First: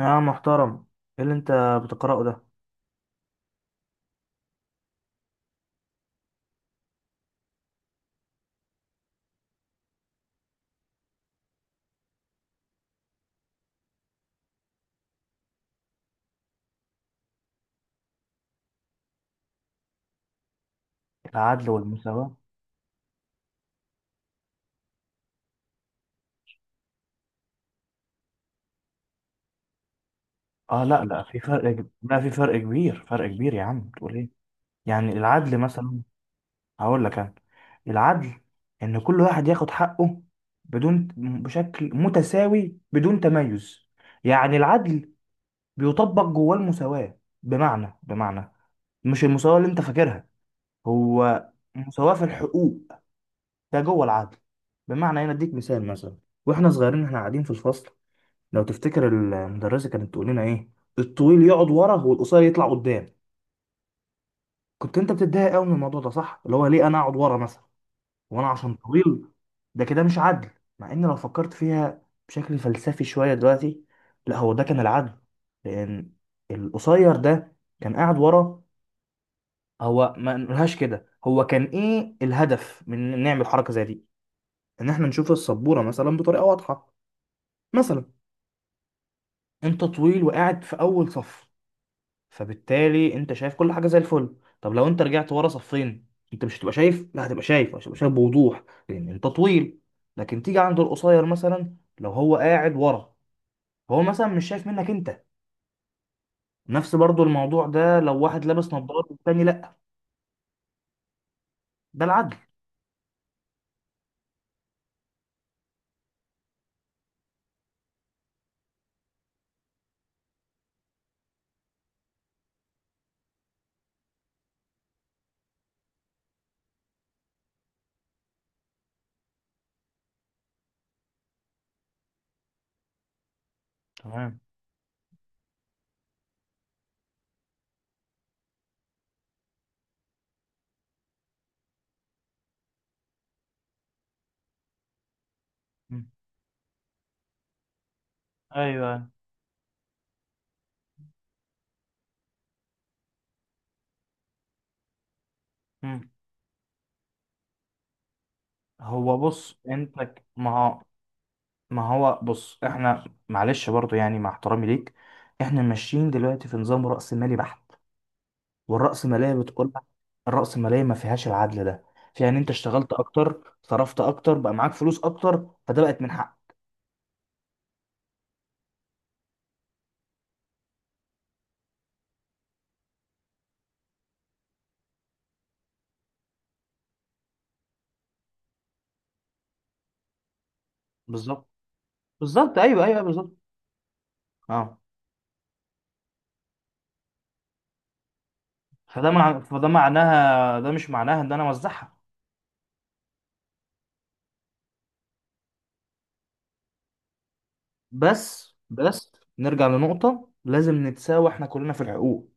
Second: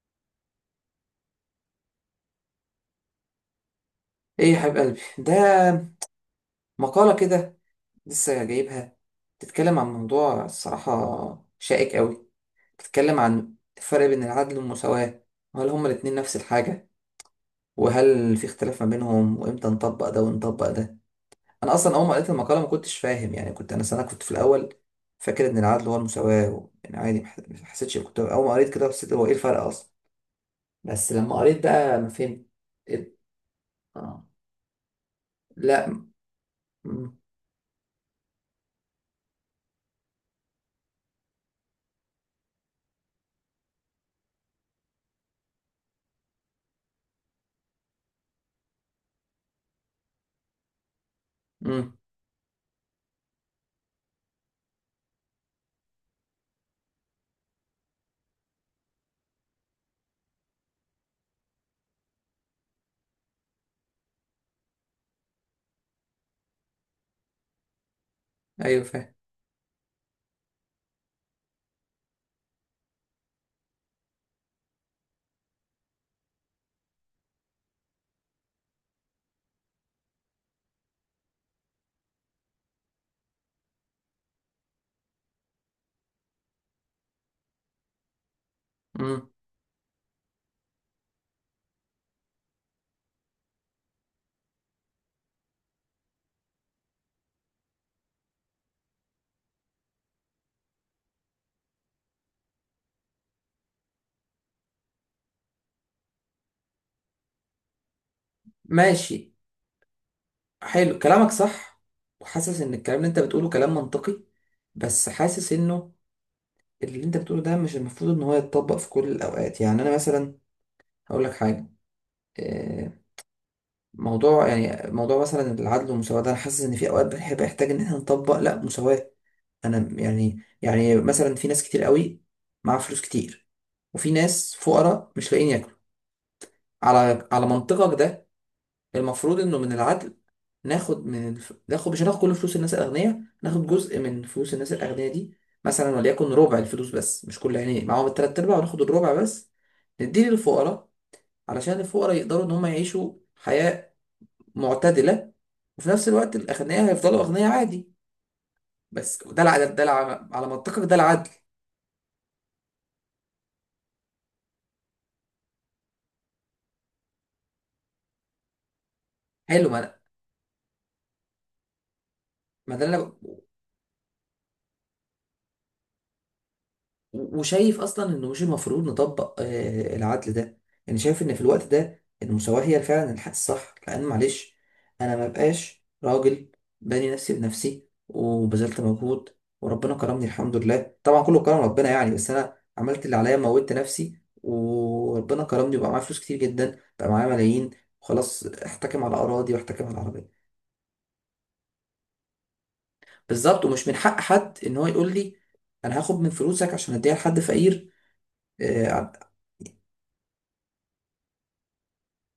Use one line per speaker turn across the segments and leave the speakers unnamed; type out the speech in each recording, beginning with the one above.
يا محترم، ايه اللي انت بتقرأه ده؟
ايه يا حبيب قلبي ده؟ مقالة كده لسه جايبها. بتتكلم عن موضوع الصراحة شائك قوي. بتتكلم عن الفرق بين العدل والمساواة، وهل هما الاتنين نفس الحاجة، وهل في اختلاف ما بينهم، وامتى نطبق ده ونطبق ده.
العدل
انا اصلا اول ما قريت
والمساواة؟
المقالة ما كنتش فاهم، يعني كنت انا سنة كنت في الاول، فاكر ان العدل هو المساواة يعني عادي ما حسيتش، كنت اول ما قريت كده حسيت هو ايه الفرق اصلا.
اه، لا،
بس
لا،
لما
في
قريت
فرق
بقى ما
لا، في
فهمت.
فرق كبير
إيه-
فرق كبير. يا عم، بتقول
آه.
ايه؟ يعني العدل
لا.
مثلا، هقول
م...
لك انا. العدل ان كل واحد ياخد حقه، بدون، بشكل متساوي بدون تميز. يعني العدل بيطبق جواه المساواة، بمعنى مش المساواة اللي انت فاكرها، هو
م...
مساواة في الحقوق، ده جوه العدل. بمعنى انا اديك مثال، مثلا واحنا صغيرين احنا قاعدين في الفصل، لو تفتكر المدرسة كانت تقول لنا ايه؟ الطويل يقعد ورا والقصير يطلع قدام. كنت انت بتتضايق قوي من الموضوع ده، صح؟ اللي هو ليه انا اقعد ورا مثلا وانا عشان
ايوه، فاهم.
طويل؟ ده كده مش عدل. مع ان لو فكرت فيها بشكل فلسفي شوية دلوقتي، لا هو ده كان العدل. لان القصير ده كان قاعد ورا، هو ما نقولهاش كده، هو كان ايه الهدف من إن نعمل حركة زي دي؟ ان احنا نشوف السبورة مثلا بطريقة واضحة، مثلا.
مم.
انت طويل وقاعد في اول صف، فبالتالي انت شايف كل حاجه زي الفل. طب لو انت رجعت ورا صفين، انت مش هتبقى شايف، لا، هتبقى شايف بوضوح لان انت طويل. لكن تيجي عند القصير، مثلا لو هو قاعد ورا، هو مثلا مش شايف منك انت. نفس برضو الموضوع ده لو واحد لابس نظارة
ماشي،
والتاني لا.
حلو كلامك صح.
ده العدل.
وحاسس ان الكلام اللي انت بتقوله كلام منطقي، بس حاسس انه اللي انت بتقوله ده مش المفروض ان هو يتطبق في كل الاوقات. يعني انا مثلا هقول لك حاجه، آه، موضوع موضوع مثلا العدل والمساواه ده، انا حاسس ان في اوقات بنحب احتاج ان احنا نطبق لا مساواه. انا يعني مثلا في ناس كتير قوي مع فلوس كتير، وفي
تمام.
ناس فقراء مش لاقيين ياكلوا. على منطقك ده، المفروض انه من العدل ناخد ناخد، مش هناخد كل فلوس الناس الاغنياء، ناخد جزء من فلوس الناس الاغنياء دي، مثلا
مم.
وليكن ربع الفلوس بس، مش كل، يعني معاهم التلات ارباع وناخد
ايوه.
الربع بس، نديه للفقراء علشان الفقراء يقدروا ان هم يعيشوا حياة معتدلة، وفي نفس
مم.
الوقت الاغنياء هيفضلوا اغنياء عادي.
هو
بس ده
بص
العدل،
انت
على
ما هو.
منطقك ده العدل.
ما هو بص احنا، معلش برضو يعني، مع احترامي ليك، احنا ماشيين دلوقتي في نظام رأسمالي بحت. والرأسمالية
حلو.
بتقول لك، الرأسمالية ما فيهاش العدل ده. فيها ان انت
ما ده
اشتغلت
اللي انا،
اكتر، صرفت اكتر، بقى معاك فلوس اكتر، فده بقت من حق.
وشايف اصلا انه مش المفروض نطبق العدل ده. يعني شايف ان في الوقت ده المساواة هي فعلا الحل الصح، لان معلش انا ما بقاش راجل باني نفسي بنفسي وبذلت مجهود وربنا كرمني، الحمد لله طبعا كله
بالظبط.
كرم ربنا يعني، بس انا
بالظبط، ايوه، ايوه،
عملت اللي
بالظبط.
عليا، موتت نفسي
اه.
وربنا كرمني وبقى معايا فلوس كتير جدا، بقى معايا ملايين، وخلاص احتكم على اراضي
فده
واحتكم على عربيه.
معناها، ده مش معناها ان انا اوزعها.
بالظبط، ومش من حق حد ان هو يقول لي انا هاخد من فلوسك عشان اديها لحد فقير.
بس
آه،
بس نرجع لنقطة، لازم نتساوى احنا كلنا في الحقوق.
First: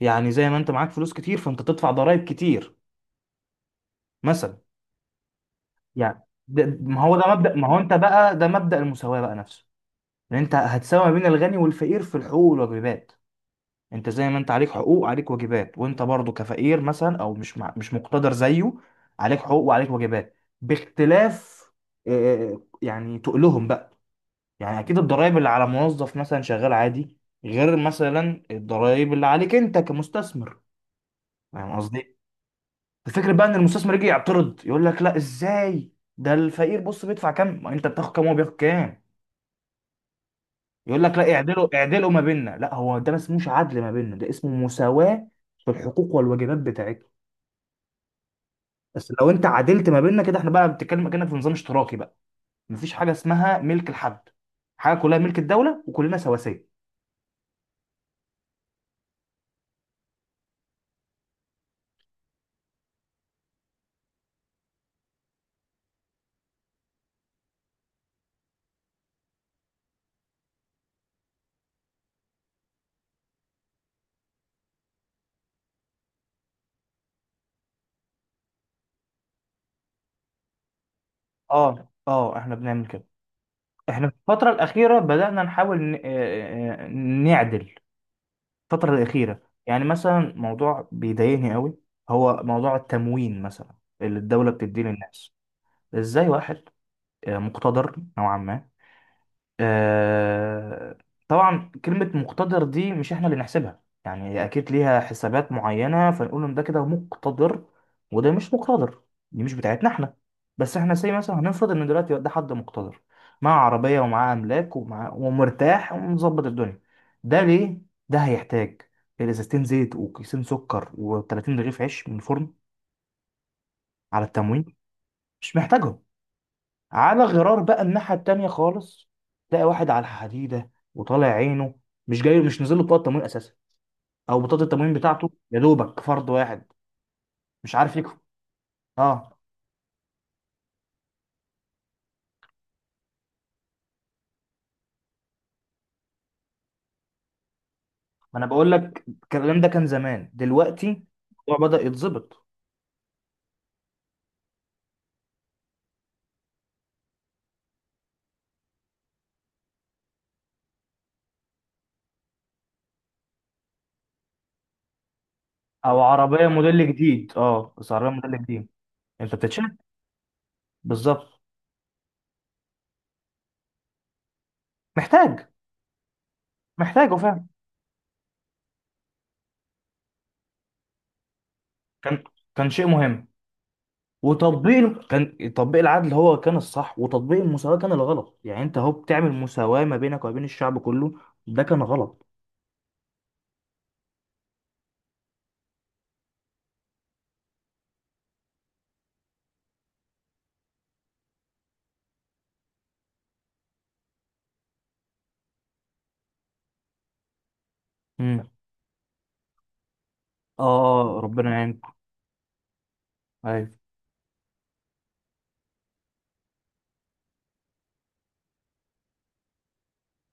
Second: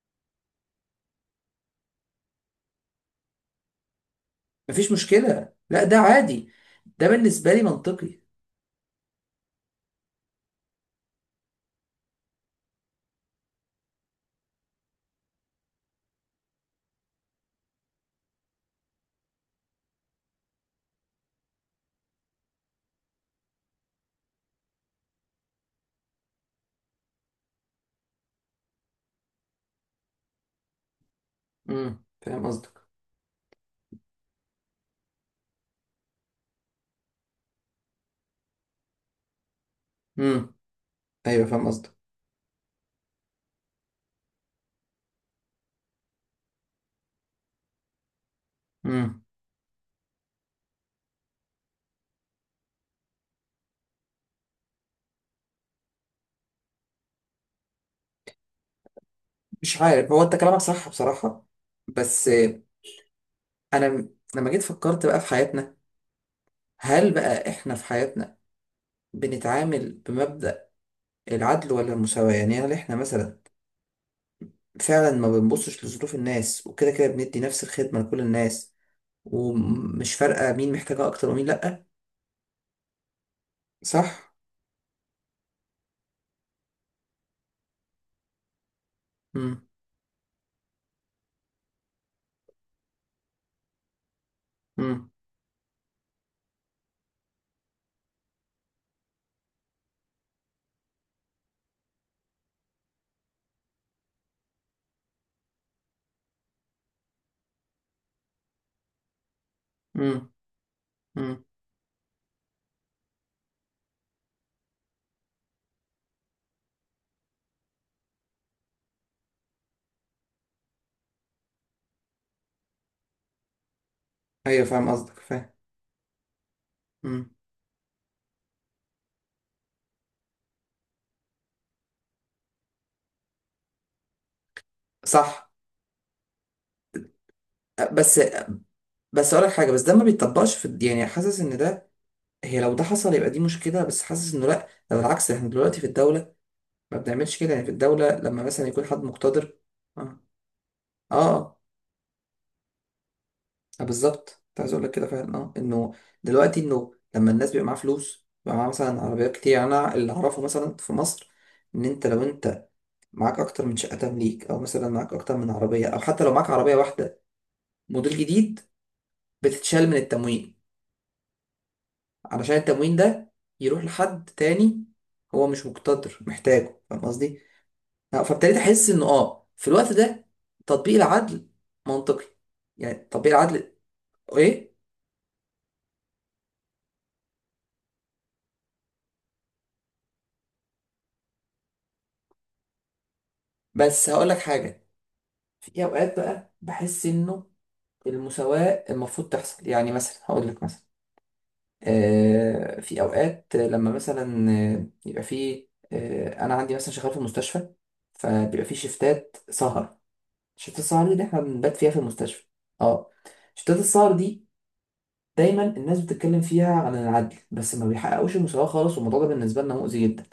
يعني زي ما انت معاك فلوس كتير، فانت تدفع ضرائب كتير مثلا.
مفيش مشكلة، لا ده
يعني
عادي.
ده، ما
ده
هو ده مبدأ،
بالنسبة لي
ما هو انت
منطقي.
بقى، ده مبدأ المساواة بقى نفسه. ان انت هتساوي ما بين الغني والفقير في الحقوق والواجبات. انت زي ما انت عليك حقوق، عليك واجبات، وانت برضو كفقير مثلا او مش مقتدر زيه. عليك حقوق وعليك واجبات، باختلاف. يعني تقلهم بقى. يعني اكيد الضرائب اللي على موظف مثلا شغال عادي، غير مثلا الضرائب اللي عليك انت كمستثمر. فاهم
امم،
قصدي؟
فاهم قصدك.
الفكرة بقى ان المستثمر يجي يعترض يقول لك: لا، ازاي ده الفقير بص بيدفع كام، ما انت بتاخد كام وهو بياخد كام؟
امم.
يقول لك: لا،
ايوه فاهم
اعدلوا
قصدك.
اعدلوا ما بيننا. لا، هو ده ما اسموش عدل ما بيننا، ده اسمه مساواة في الحقوق والواجبات بتاعتنا. بس
امم.
لو انت عدلت ما بيننا كده، احنا بقى بنتكلم كأنك في نظام اشتراكي بقى. مفيش حاجه اسمها ملك لحد، حاجه كلها ملك الدوله وكلنا سواسيه.
مش عارف، هو انت كلامك صح بصراحة، بس انا لما جيت فكرت بقى في حياتنا، هل بقى احنا في حياتنا بنتعامل بمبدأ العدل ولا المساواة؟ يعني هل احنا مثلا فعلا ما بنبصش لظروف الناس وكده كده بندي نفس الخدمة لكل الناس، ومش فارقة مين محتاجها اكتر ومين لأ؟
اه، اه، احنا بنعمل كده. احنا في
صح.
الفتره الاخيره بدأنا نحاول نعدل. الفتره الاخيره.
امم.
يعني مثلا موضوع بيضايقني قوي، هو موضوع التموين مثلا اللي الدوله بتديه
امم.
للناس. ازاي واحد مقتدر نوعا ما، آه، طبعا كلمة مقتدر دي مش احنا اللي نحسبها، يعني هي اكيد ليها حسابات معينة فنقول ان ده كده مقتدر وده مش مقتدر، دي مش بتاعتنا احنا.
امم.
بس احنا زي مثلا
امم.
هنفرض ان دلوقتي ده حد مقتدر، معاه عربية ومعاه املاك ومرتاح ومظبط الدنيا. ده ليه، ده هيحتاج ازازتين زيت وكيسين سكر و30 رغيف عيش من الفرن على التموين؟
ايوه، فاهم قصدك، فاهم.
مش محتاجهم. على
مم.
غرار بقى الناحية التانية خالص، تلاقي واحد على الحديدة وطالع عينه، مش نزل له بطاقة تموين أساسا، أو بطاقة التموين بتاعته
صح.
يا دوبك فرد واحد مش عارف يكفي.
بس بس
أه،
اقول لك حاجه، بس ده ما بيتطبقش يعني حاسس ان ده، هي لو ده حصل يبقى دي مشكله، بس حاسس انه لا، ده بالعكس، احنا دلوقتي في الدوله ما بنعملش كده، يعني في الدوله
ما
لما
أنا
مثلا
بقول
يكون حد
لك
مقتدر.
الكلام ده كان
اه.
زمان. دلوقتي
اه,
الموضوع بدأ يتظبط.
آه بالظبط، كنت عايز اقول لك كده فعلا، اه انه دلوقتي انه لما الناس بيبقى معاها فلوس، بيبقى معاها مثلا عربيات كتير، يعني انا اللي اعرفه مثلا في مصر ان انت لو انت معاك اكتر من شقه تمليك، او مثلا معاك اكتر من عربيه، او
أو
حتى لو
عربية
معاك عربيه
موديل
واحده
جديد، بس عربية
موديل
موديل
جديد،
جديد، أنت بتتشال.
بتتشال من التموين
بالظبط.
علشان التموين ده يروح لحد تاني،
محتاج
هو مش مقتدر، محتاجه، فاهم
محتاجه
قصدي؟
فعلا.
فابتديت أحس إنه آه في الوقت ده تطبيق العدل
كان
منطقي.
كان شيء
يعني
مهم.
تطبيق العدل. إيه؟
وتطبيق كان تطبيق العدل هو كان الصح وتطبيق المساواة كان الغلط. يعني انت اهو بتعمل مساواة ما بينك وما بين الشعب كله. ده كان غلط.
بس هقول لك حاجة، في أوقات بقى بحس إنه المساواة المفروض تحصل، يعني مثلا هقول لك مثلا، آه في أوقات لما مثلا يبقى في آه، أنا عندي مثلا شغال في المستشفى،
امم
فبيبقى في شيفتات سهر. شفتات السهر دي
اه،
اللي احنا
ربنا
بنبات فيها
يعينكم.
في المستشفى. اه.
ايوه،
شفتات السهر دي دايما الناس بتتكلم فيها عن العدل، بس ما بيحققوش المساواة خالص، والموضوع ده بالنسبة لنا مؤذي جدا،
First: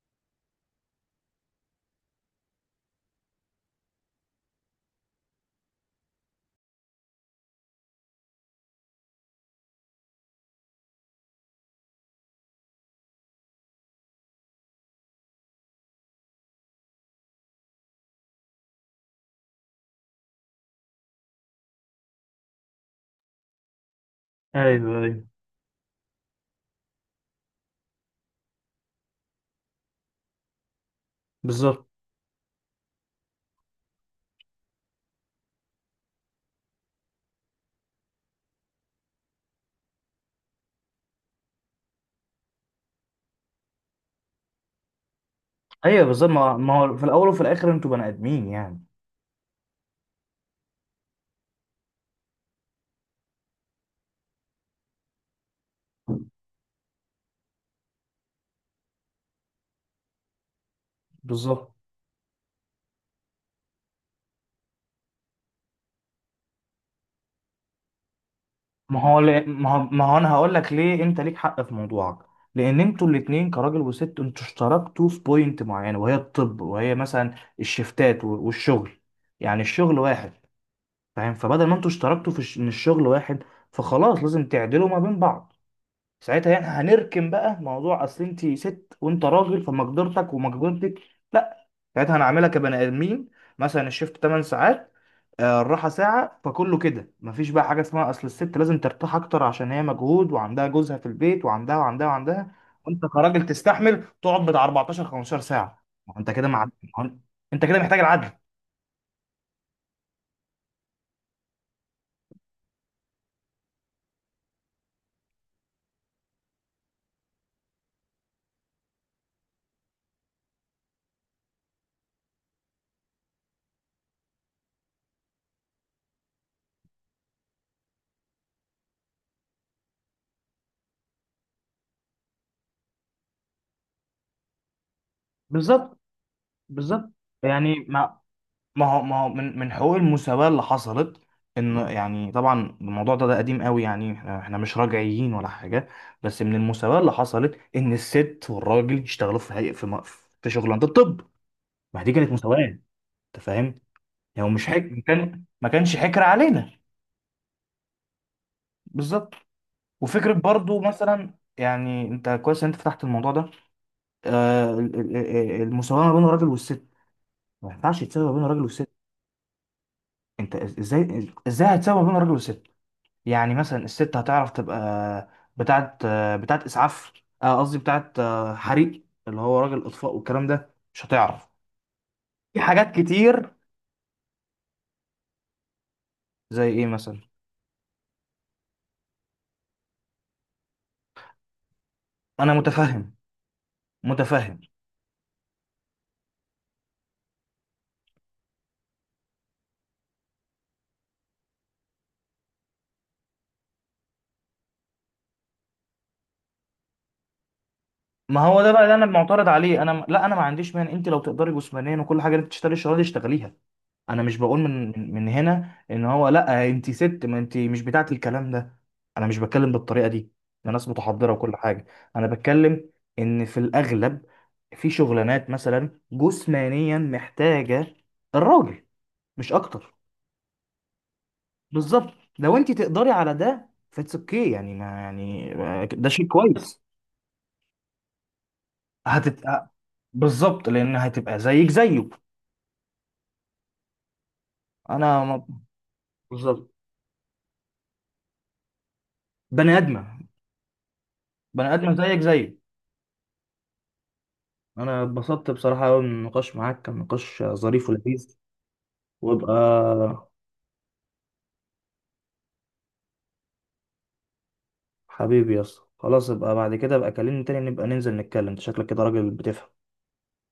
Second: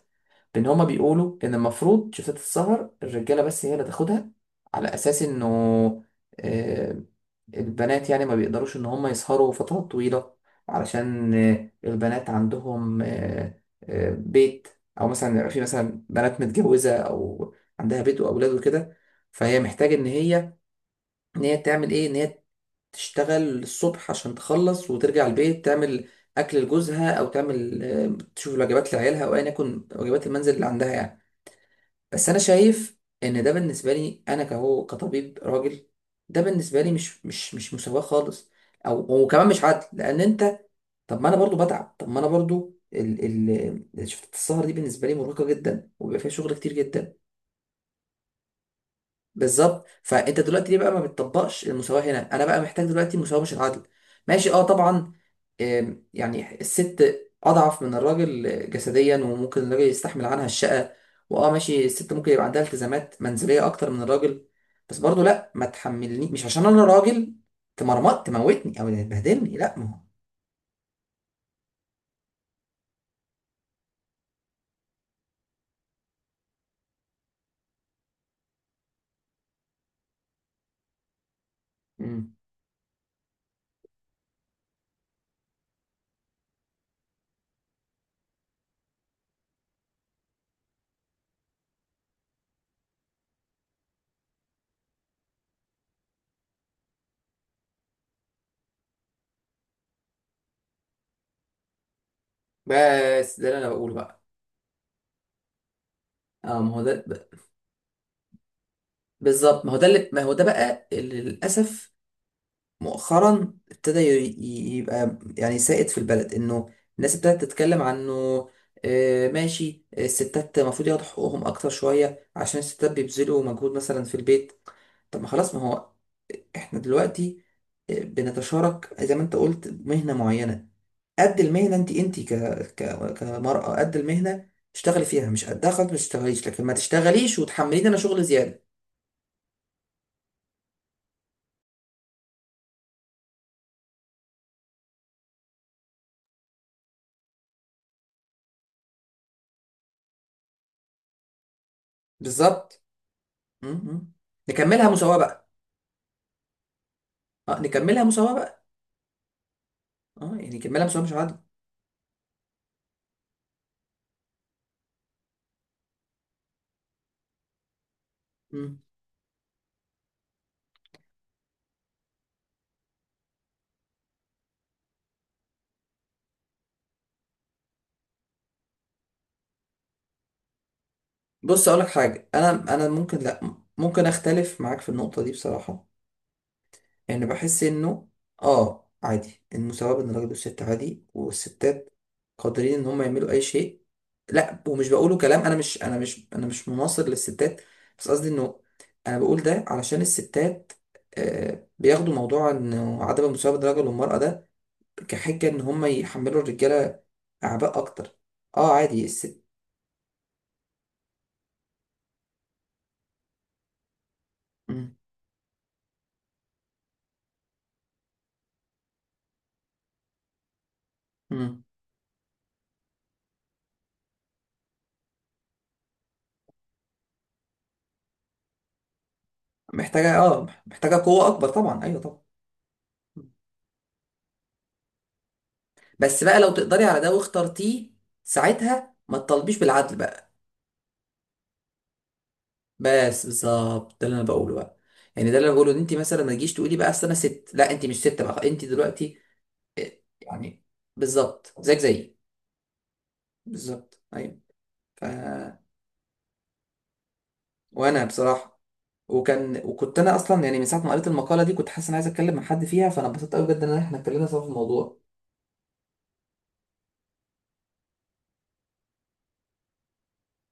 بان هما بيقولوا ان المفروض شفتات السهر الرجالة بس هي اللي تاخدها، على اساس انه آه، البنات يعني ما بيقدروش ان هما يسهروا فترات طويلة، علشان البنات عندهم بيت، او مثلا يبقى في مثلا بنات متجوزة او عندها بيت واولاد وكده، فهي محتاجة ان هي، ان هي تعمل ايه، ان هي تشتغل الصبح عشان تخلص
ايوه، ايوه،
وترجع البيت تعمل اكل لجوزها، او تعمل تشوف الوجبات لعيالها، او ايا يكن واجبات المنزل اللي عندها يعني.
بالظبط.
بس انا شايف ان ده بالنسبه لي انا كهو كطبيب راجل، ده بالنسبه لي مش مساواه خالص، او وكمان مش عدل، لان انت، طب ما انا برضو بتعب، طب ما انا برضو ال شفت السهر دي بالنسبه لي مرهقه جدا،
ايوه،
وبيبقى
بالظبط.
فيها شغل
ما ما
كتير
هو في
جدا.
الاول وفي الاخر انتوا بني ادمين يعني.
بالظبط، فانت دلوقتي ليه بقى ما بتطبقش المساواه هنا؟ انا بقى محتاج دلوقتي المساواه مش العدل. ماشي، اه طبعا. آم، يعني الست اضعف من الراجل جسديا، وممكن الراجل يستحمل عنها الشقه، واه
بالظبط.
ماشي، الست ممكن يبقى عندها التزامات منزليه اكتر من الراجل، بس برضه لا، ما تحملني مش عشان انا راجل تمرمط تموتني او
ما هو ل-
تبهدلني،
ما هو
لا. ما هو.
ما هو انا هقول لك ليه، انت ليك حق في موضوعك. لان انتوا الاتنين كراجل وست انتوا اشتركتوا في بوينت معينه، وهي الطب، وهي مثلا الشفتات والشغل، يعني الشغل واحد. فاهم؟ فبدل ما انتوا اشتركتوا
مم.
في ان الشغل واحد، فخلاص لازم تعدلوا ما بين بعض. ساعتها يعني هنركن بقى موضوع اصل انت ست وانت راجل، فمقدرتك ومقدرتك. لا، ساعتها هنعملها كبني ادمين. مثلا الشيفت 8 ساعات، الراحه ساعه، فكله كده مفيش بقى حاجه اسمها اصل الست لازم ترتاح اكتر عشان هي مجهود وعندها جوزها في البيت وعندها وعندها وعندها. وانت
بس
كراجل
ده اللي انا بقوله
تستحمل
بقى.
تقعد بتاع 14 15 ساعه. ما هو انت كده
اه
مع ما
ما هو ده،
هو انت كده محتاج العدل.
بالظبط، ما هو ده اللي، ما هو ده بقى اللي للاسف مؤخرا ابتدى يبقى يعني سائد في البلد، انه الناس ابتدت تتكلم عنه. ماشي، الستات المفروض ياخدوا حقوقهم اكتر شوية عشان الستات بيبذلوا مجهود مثلا في البيت. طب ما خلاص، ما هو احنا دلوقتي بنتشارك زي ما انت قلت مهنة معينة، قد المهنة، كمرأة قد المهنة اشتغلي فيها، مش قدها خلاص ما
بالظبط.
تشتغليش، لكن ما
بالظبط.
تشتغليش
يعني
وتحمليني انا
ما
شغل زيادة.
هو ما هو من حقوق المساواة اللي حصلت، ان يعني طبعا الموضوع ده قديم قوي، يعني احنا مش رجعيين ولا حاجة. بس من المساواة اللي حصلت ان الست والراجل يشتغلوا في هيئة، في في شغلانة الطب. ما دي كانت مساواة.
بالظبط.
انت
م-
فاهم؟
م.
يعني مش حك...
نكملها مساواة بقى.
ما كانش حكر علينا.
اه نكملها مساواة بقى.
بالظبط. وفكرة
اه يعني
برضو
كملها، بس هو مش
مثلا،
عادل.
يعني انت كويس ان انت فتحت الموضوع ده. المساواة ما بين الراجل والست، ما ينفعش تساوي ما بين الراجل
مم.
والست. انت ازاي هتساوي ما بين الراجل والست؟ يعني مثلا الست هتعرف تبقى بتاعت بتاعت اسعاف، قصدي بتاعت حريق، اللي هو راجل اطفاء والكلام ده، مش هتعرف.
بص اقول لك حاجه، انا
في
انا
حاجات
ممكن، لا
كتير.
ممكن اختلف معاك في النقطه دي بصراحه.
زي ايه مثلا؟
يعني بحس انه اه عادي المساواه بين الراجل والست عادي، والستات
انا
قادرين ان هم
متفهم،
يعملوا اي شيء.
متفهم.
لا ومش بقوله كلام، انا مش، انا مش مناصر للستات، بس قصدي انه انا بقول ده علشان الستات آه بياخدوا موضوع انه عدم المساواه بين الرجل والمراه ده كحجه ان هم يحملوا الرجاله اعباء اكتر.
ما هو ده
اه
بقى اللي انا
عادي الست.
معترض عليه. انا، لا، انا ما عنديش مانع، انت لو تقدري جسمانيا وكل حاجه، انت تشتغلي الشغلانه دي، اشتغليها. انا مش بقول من
مم.
من من هنا ان هو، لا انت ست، ما انت مش بتاعت الكلام ده. انا مش بتكلم بالطريقه دي، انا ناس متحضره وكل
مم.
حاجه. انا بتكلم ان في الاغلب، في شغلانات مثلا جسمانيا محتاجه الراجل، مش اكتر.
محتاجة، اه محتاجة قوة أكبر طبعا، أيوه
بالظبط،
طبعا.
لو انت تقدري على ده فاتس اوكي، يعني ما يعني ده
بس
شيء
بقى لو
كويس.
تقدري على ده واخترتيه، ساعتها ما تطالبيش
هتبقى.
بالعدل بقى.
بالظبط، لان هتبقى زيك زيه.
بس بالظبط ده اللي انا بقوله بقى.
انا
يعني ده اللي انا بقوله، ان انت مثلا ما تجيش
بالظبط.
تقولي بقى اصل انا ست، لا انت مش ست بقى انت دلوقتي،
بني ادمه،
يعني، بالظبط
بني
زيك
ادمه
زيي.
زيك زيه.
بالظبط ايوه.
انا
ف،
اتبسطت بصراحة قوي من النقاش معاك، كان نقاش ظريف
وانا
ولذيذ.
بصراحه،
وابقى
وكنت انا اصلا يعني من ساعه ما قريت المقاله دي كنت حاسس ان عايز اتكلم مع حد فيها، فانا اتبسطت قوي بجد ان احنا اتكلمنا سوا في الموضوع.
حبيبي يا اسطى، خلاص ابقى بعد كده، ابقى كلمني تاني، نبقى ننزل نتكلم، انت شكلك كده راجل بتفهم.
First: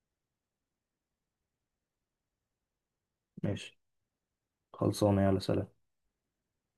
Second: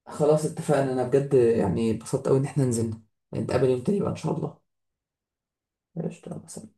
خلاص اتفقنا، انا بجد يعني اتبسطت قوي ان احنا نزلنا، نتقابل
ماشي،
يوم تاني بقى ان شاء الله.
خلصانة، يلا سلام.
قشطة مثلا.